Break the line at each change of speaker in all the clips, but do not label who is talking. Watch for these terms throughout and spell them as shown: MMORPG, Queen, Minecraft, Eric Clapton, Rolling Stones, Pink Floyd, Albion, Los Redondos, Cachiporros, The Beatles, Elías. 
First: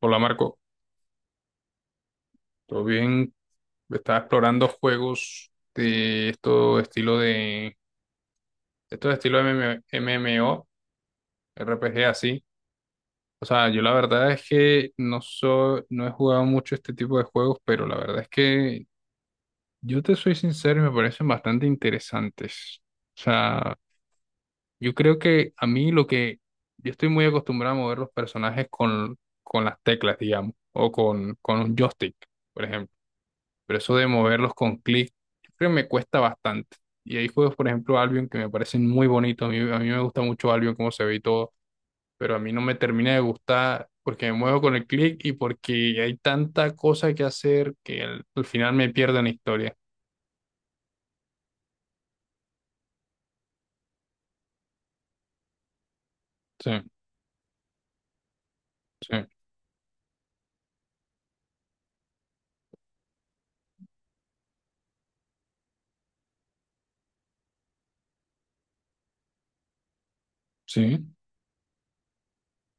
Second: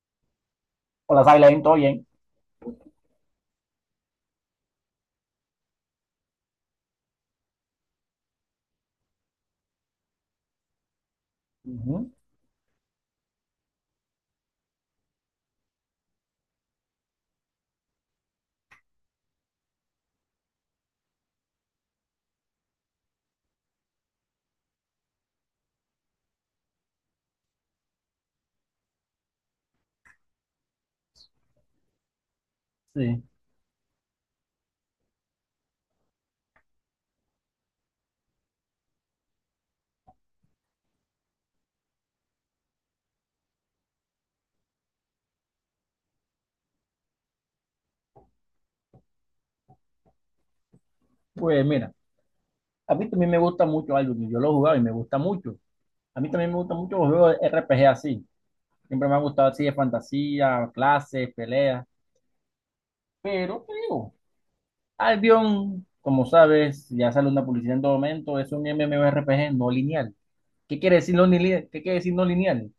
Hola Marco,
Hola, Silent, ¿todo bien?
¿todo bien? Estaba explorando juegos de esto estilo de esto estilo... MMORPG
Ujú,
así. O sea, yo la verdad es que no he jugado mucho este tipo de juegos, pero la verdad es que yo te soy sincero y me parecen bastante interesantes. O sea, yo creo que a mí lo que yo estoy muy acostumbrado a mover los personajes con las teclas, digamos, o con un joystick, por ejemplo.
sí.
Pero eso de moverlos con clic, yo creo que me cuesta bastante. Y hay juegos, por ejemplo, Albion, que me parecen muy bonitos. A mí me gusta mucho Albion, cómo se ve y todo. Pero a mí no me termina de gustar porque me muevo con el clic y porque hay tanta cosa que hacer que al final me pierdo en la historia.
Pues mira, a mí también me gusta mucho algo que yo lo he jugado y me gusta mucho. A mí también me
Sí,
gustan mucho los juegos de RPG así. Siempre me ha
sí,
gustado así de fantasía, clases, peleas. Pero te digo, Albion, como sabes, ya sale una publicidad en todo momento, es un MMORPG no lineal. ¿Qué quiere
sí,
decir no lineal? ¿Qué quiere decir no lineal?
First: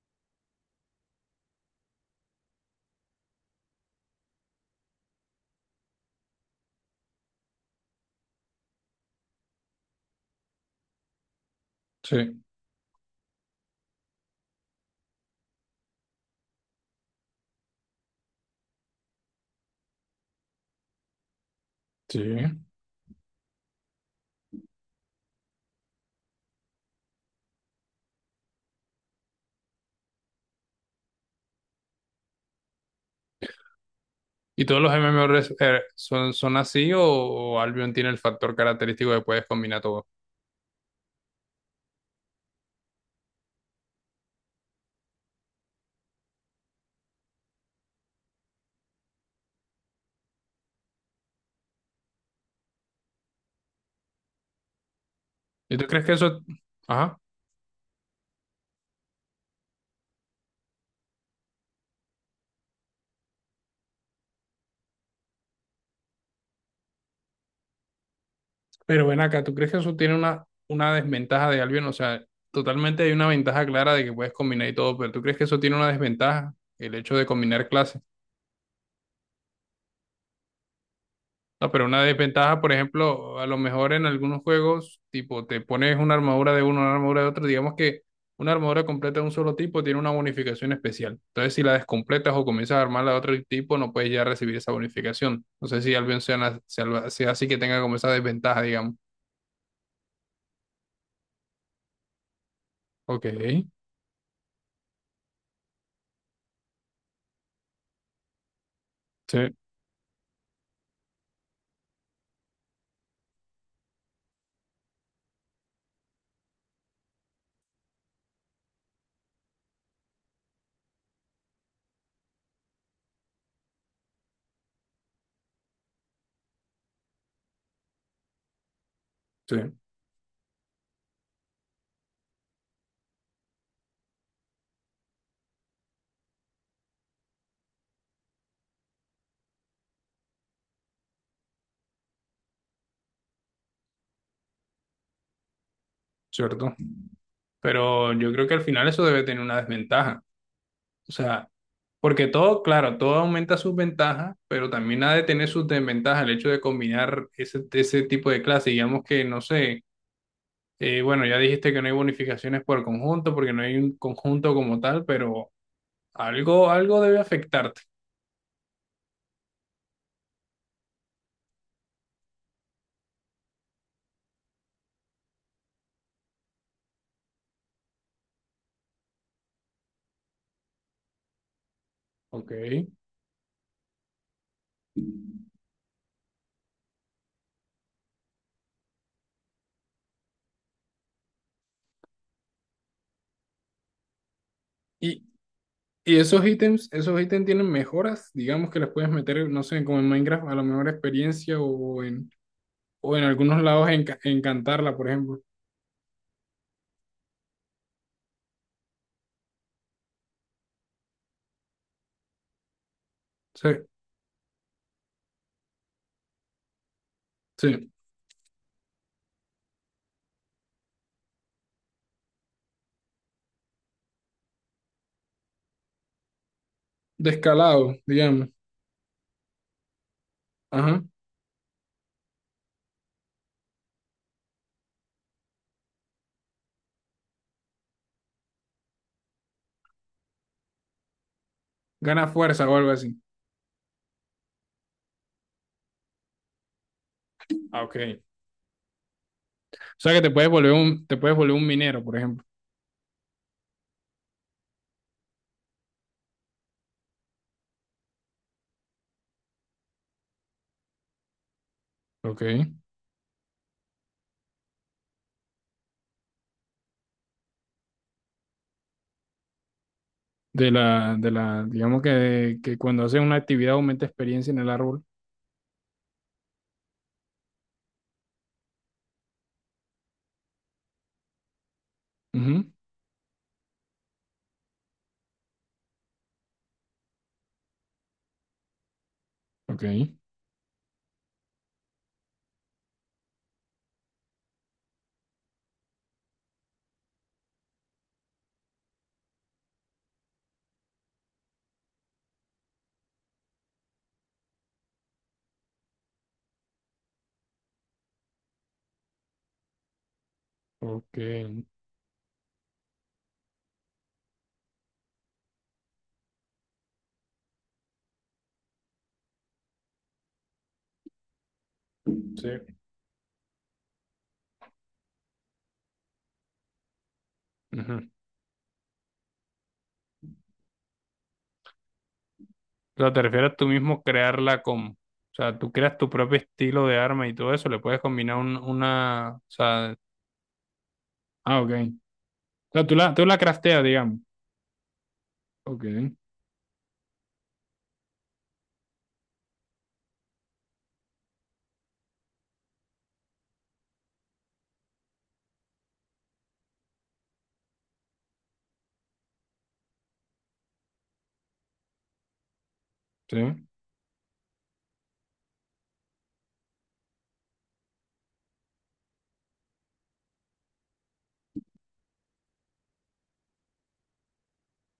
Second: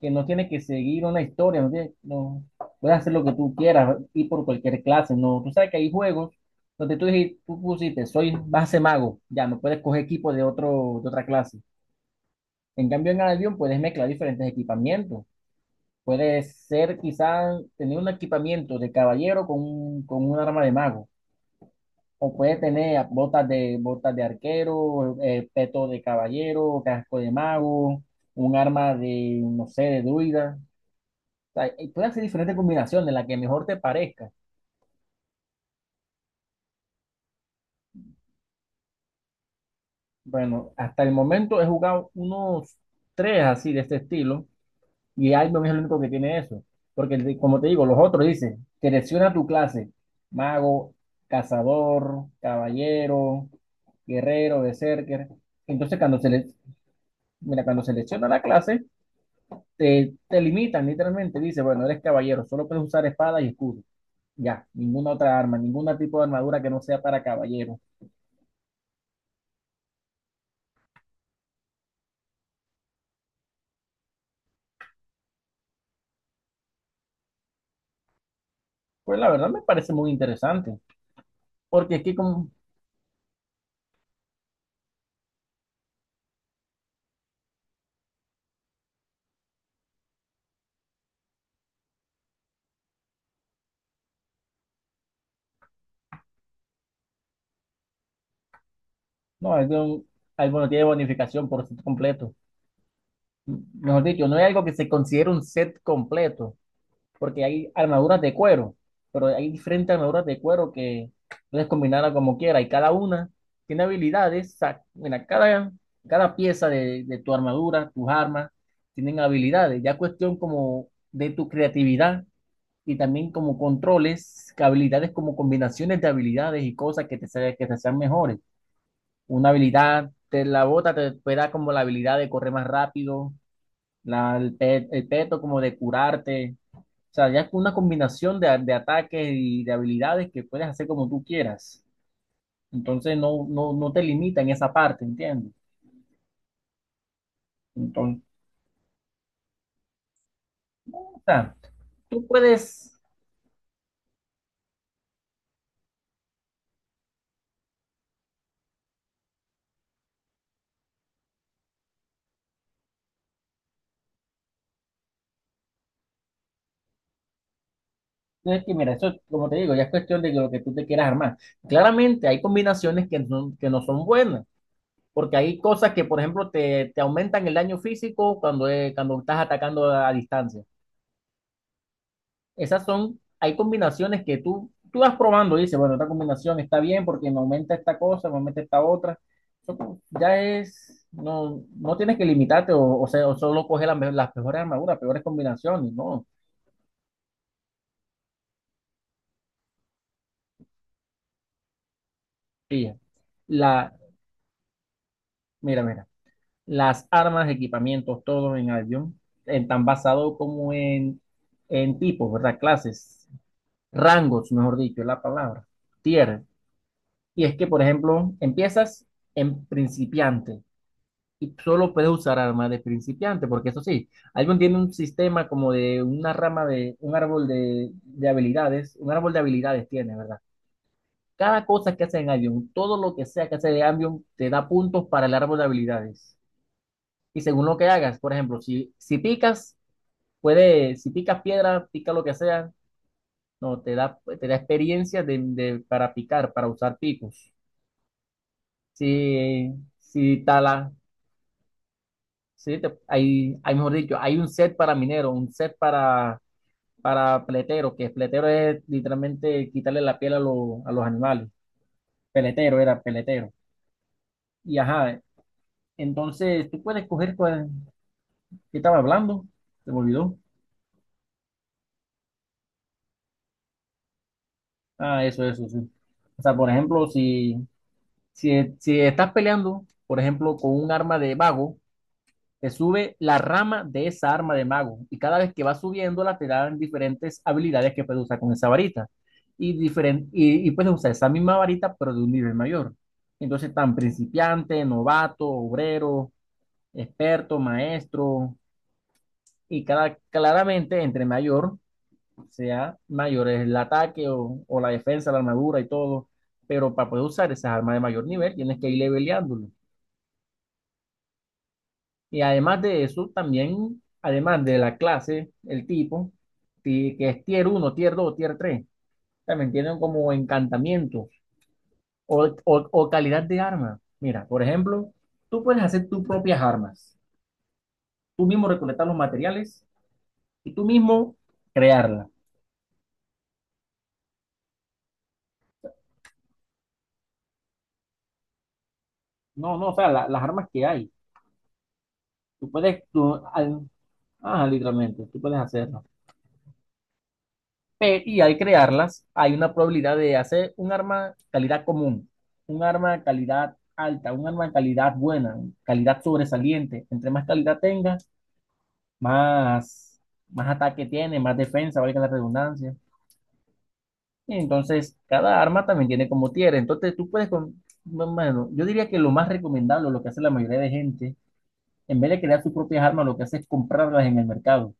Que no tiene que seguir una historia, no, no puedes hacer lo que tú quieras, ir por cualquier clase, no. Tú sabes que hay juegos donde tú pusiste, soy base mago, ya no puedes coger equipo de otro, de otra clase.
sí,
En cambio, en avión puedes mezclar diferentes equipamientos. Puedes ser quizás tener un equipamiento de caballero con, con un arma de mago
sí.
o puede tener botas de arquero, peto de caballero, casco de mago, un arma de, no sé, de druida. O sea, y puede hacer diferentes combinaciones, la que mejor te parezca.
¿Y todos los MMORPG son, son así o Albion tiene el factor característico de puedes combinar todo?
Bueno, hasta el momento he jugado unos tres así de este estilo y Albion es el único que tiene eso. Porque, como te digo, los otros dicen, selecciona tu clase, mago, cazador, caballero, guerrero, berserker.
¿Y tú
Entonces,
crees que
cuando se
eso...
le,
Ajá.
mira, cuando selecciona la clase, te limitan literalmente, dice, bueno, eres caballero, solo puedes usar espada y escudo, ya, ninguna otra arma, ningún tipo de armadura que no sea para caballero.
Pero ven acá, ¿tú crees que eso tiene una desventaja de Albion? O sea, totalmente hay una ventaja clara de que puedes combinar y todo, pero ¿tú crees que eso tiene una desventaja? El hecho de combinar clases.
Pues la verdad me parece muy interesante,
No, pero
porque
una
es que como,
desventaja, por ejemplo, a lo mejor en algunos juegos, tipo, te pones una armadura de uno, una armadura de otro, digamos que una armadura completa de un solo tipo tiene una bonificación especial. Entonces, si la descompletas o comienzas a armarla de otro tipo, no puedes ya recibir esa bonificación. No sé si Albion sea así que tenga como esa desventaja, digamos.
no, bueno, tiene bonificación por set completo.
Ok,
Mejor dicho, no es algo que se considere un set completo, porque hay armaduras de cuero, pero
sí,
hay diferentes armaduras de cuero que puedes combinarla como quieras y cada una tiene habilidades. O mira, cada, cada pieza de tu armadura, tus armas, tienen habilidades. Ya cuestión como de tu creatividad y también como controles, que habilidades como combinaciones de habilidades y cosas que que te sean mejores. Una
sí,
habilidad, te la bota, te puede dar como la habilidad de correr más rápido, la, el peto como de curarte, o sea, ya es una combinación de ataques y de habilidades que puedes hacer como tú quieras. Entonces no te limita en esa parte, ¿entiendes?
cierto. Pero
Entonces,
yo creo que al final eso debe tener una desventaja. O
o
sea,
sea,
porque
tú
todo,
puedes,
claro, todo aumenta sus ventajas, pero también ha de tener sus desventajas el hecho de combinar ese tipo de clases. Digamos que, no sé, bueno, ya dijiste que no hay bonificaciones por conjunto, porque no hay un conjunto como tal, pero algo, algo debe afectarte.
no es que mira, eso, como te digo, ya es cuestión de lo que tú te quieras armar. Claramente hay combinaciones que no son buenas, porque hay cosas que, por ejemplo, te aumentan el daño físico cuando, cuando estás atacando a distancia.
Ok.
Esas son, hay combinaciones que tú vas probando y dices, bueno, esta combinación está bien porque me aumenta esta cosa, me aumenta esta otra. Ya es, no, no tienes que limitarte o sea, o solo coger las mejores armaduras, peores
Y,
combinaciones,
y
no.
esos ítems tienen mejoras, digamos que las puedes meter, no sé, como en Minecraft, a la mejor experiencia
Pilla.
o en algunos lados
La,
en Cantarla, por ejemplo.
mira, las armas, equipamientos, todo en avión, en tan basado como en tipos, ¿verdad? Clases,
Sí.
rangos, mejor dicho, es la palabra, tier. Y es que, por
Sí,
ejemplo, empiezas en principiante, y solo puedes usar armas de principiante, porque eso sí, Albion tiene un sistema como de una rama de un árbol
descalado,
de
digamos.
habilidades, un árbol de habilidades tiene, ¿verdad?
Ajá.
Cada cosa que hace en Albion, todo lo que sea que hace de Albion, te da puntos para el árbol de habilidades. Y según lo que hagas, por ejemplo, si picas, puede, si picas piedra, pica lo
Gana
que
fuerza
sea,
o algo así.
no, te da experiencia de, para picar, para usar picos.
Ah, ok. O
Si,
sea que
si talas,
te puedes volver un minero, por ejemplo.
sí, hay, mejor dicho, hay un set para minero, un set para peletero, que peletero es literalmente quitarle la piel a, a los animales.
Ok.
Peletero era peletero. Y ajá, entonces tú puedes coger cuál, ¿qué estaba hablando? ¿Se me olvidó?
Digamos que cuando haces una actividad aumenta experiencia en el árbol.
Ah, eso, sí. O sea, por ejemplo, si estás peleando, por ejemplo, con un arma de vago,
Ujú.
te sube la rama de esa arma de mago y cada vez que va subiéndola te dan diferentes habilidades que puedes usar con esa varita y,
Ok.
y puedes usar esa misma varita pero de un nivel mayor. Entonces, tan principiante, novato, obrero, experto, maestro y cada, claramente entre mayor sea mayor es el ataque o la defensa, la armadura y todo, pero para poder usar esas armas de mayor nivel tienes que ir leveleándolo.
Ok.
Y además de eso, también, además de la clase, el tipo, que es tier uno tier 2 tier 3 también tienen como encantamientos o,
Sí.
o calidad de arma. Mira, por ejemplo, tú puedes hacer tus propias armas,
Ujú.
tú mismo recolectar los materiales y tú mismo crearlas.
O sea, te refieres a tú mismo crearla como. O sea, tú creas tu propio estilo de arma y todo eso, le puedes combinar un- una. O
No, no,
sea.
o sea, las armas que hay,
Ah, ok. O
tú
sea,
puedes,
tú la crafteas, digamos.
ajá, literalmente, tú puedes
Ok.
hacerlas. Y al crearlas hay una probabilidad de hacer un arma calidad común, un arma calidad alta, un arma calidad buena, calidad sobresaliente. Entre más calidad tenga, más, más ataque tiene, más defensa, valga la redundancia.
Sí.
Y entonces, cada arma también tiene como tier. Entonces, tú puedes con... no, bueno, yo diría que lo más recomendable, lo que hace la mayoría de gente, en vez de crear sus propias armas, lo que hace es comprarlas en el mercado.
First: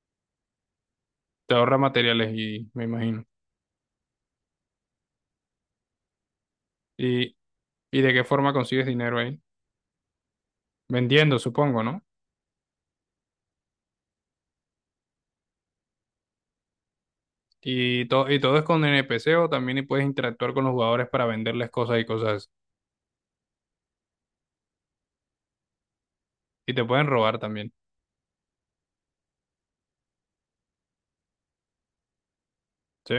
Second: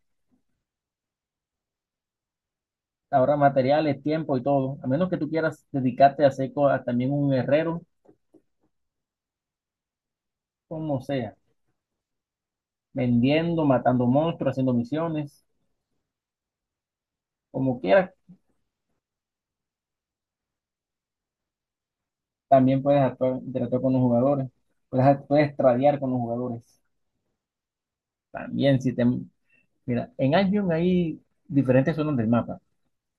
Te ahorra materiales y me imagino.
Ahora materiales, tiempo y todo. A menos que tú quieras dedicarte a hacer a también un
¿Y,
herrero
y de qué forma consigues dinero ahí?
como sea,
Vendiendo, supongo, ¿no?
vendiendo, matando monstruos, haciendo misiones, como
Y,
quieras.
to- y todo es con NPC o también y puedes interactuar con los jugadores para venderles cosas y cosas así.
También puedes actuar, interactuar con los jugadores, puedes tradear con los jugadores.
Y te pueden robar también.
También si te... Mira, en Albion hay diferentes zonas del mapa
¿Sí?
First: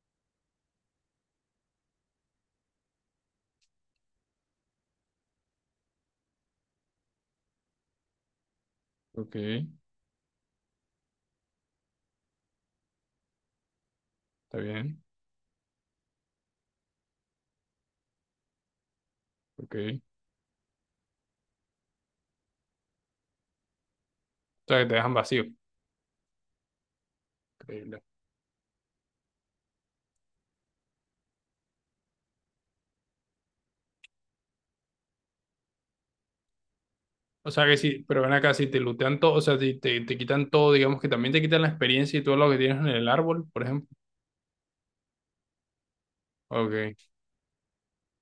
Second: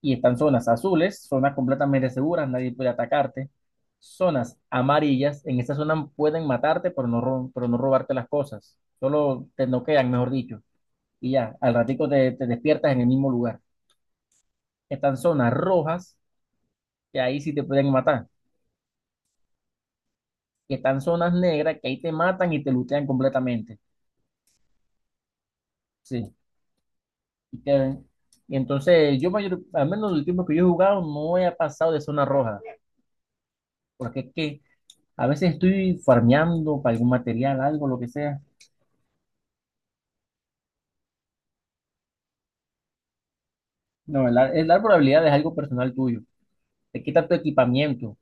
y están zonas azules, zonas completamente seguras, nadie puede atacarte. Zonas amarillas, en esta zona pueden matarte, pero pero no robarte las cosas.
Ok,
Solo
está
te noquean, mejor dicho. Y ya, al ratico te despiertas en el mismo lugar.
bien.
Están zonas rojas, que ahí sí te pueden matar,
Ok. O
que están zonas negras, que ahí te matan y te lutean completamente.
sea, que te dejan vacío.
Sí. Y, que-
Increíble.
y entonces yo mayor, al menos el tiempo que yo he jugado no he pasado de zona roja, porque es que a veces estoy farmeando para algún
O
material,
sea que
algo, lo
sí,
que
pero ven
sea.
acá, si te lootean todo, o sea, si te, te quitan todo, digamos que también te quitan la experiencia y todo lo que tienes en el árbol, por ejemplo.
No, el dar probabilidad es algo personal tuyo.
Ok,
Te quita tu equipamiento.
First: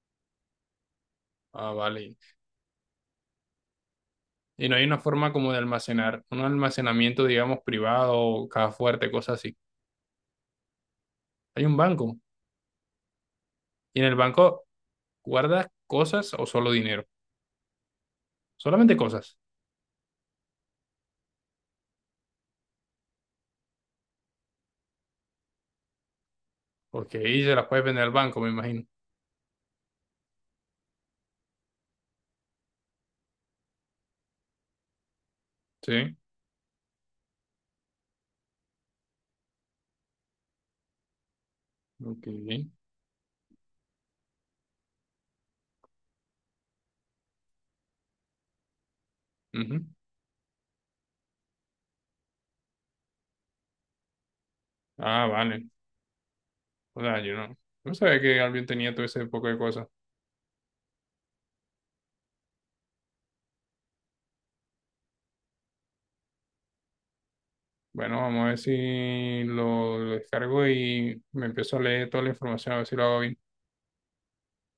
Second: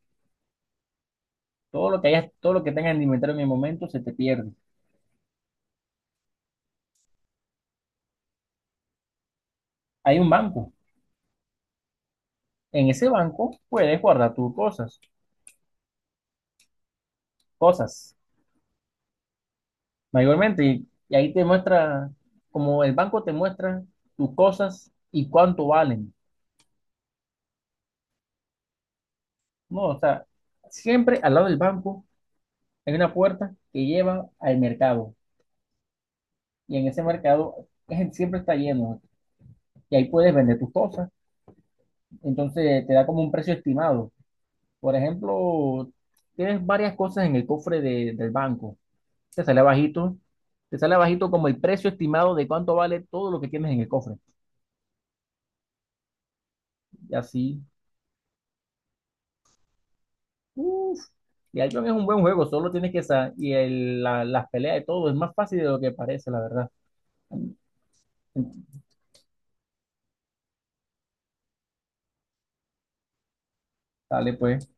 ah,
Todo lo que
vale.
hayas, todo lo que tengas en el inventario en el momento se te pierde.
Y no hay una forma como de almacenar, un almacenamiento, digamos, privado, caja fuerte, cosas así.
Hay un banco.
Hay un banco.
En ese banco
Y
puedes
en el
guardar tus
banco,
cosas,
¿guardas cosas o solo dinero?
cosas
Solamente cosas,
mayormente. Y ahí te muestra, como el banco te muestra tus cosas y cuánto valen.
porque ahí se las puedes vender al banco, me imagino.
No, o sea, siempre al lado del banco hay una puerta que lleva al mercado.
Sí,
Y en ese mercado siempre está lleno. Y ahí puedes vender tus cosas.
ok,
Entonces te da como un precio estimado. Por ejemplo, tienes varias cosas en el cofre del banco. Te sale
ujú.
bajito. Te sale bajito como el precio estimado de cuánto vale todo lo que tienes en el cofre.
Ah, vale. O
Y
sea, yo no,
así,
no sabía que alguien tenía todo ese poco de cosas.
uf, y Albion es un buen juego, solo tienes que saber. Y las peleas de todo es más fácil de lo que parece, la verdad.
Bueno, vamos a ver si lo descargo y me empiezo a leer toda la información, a ver si lo hago bien.
Dale, pues.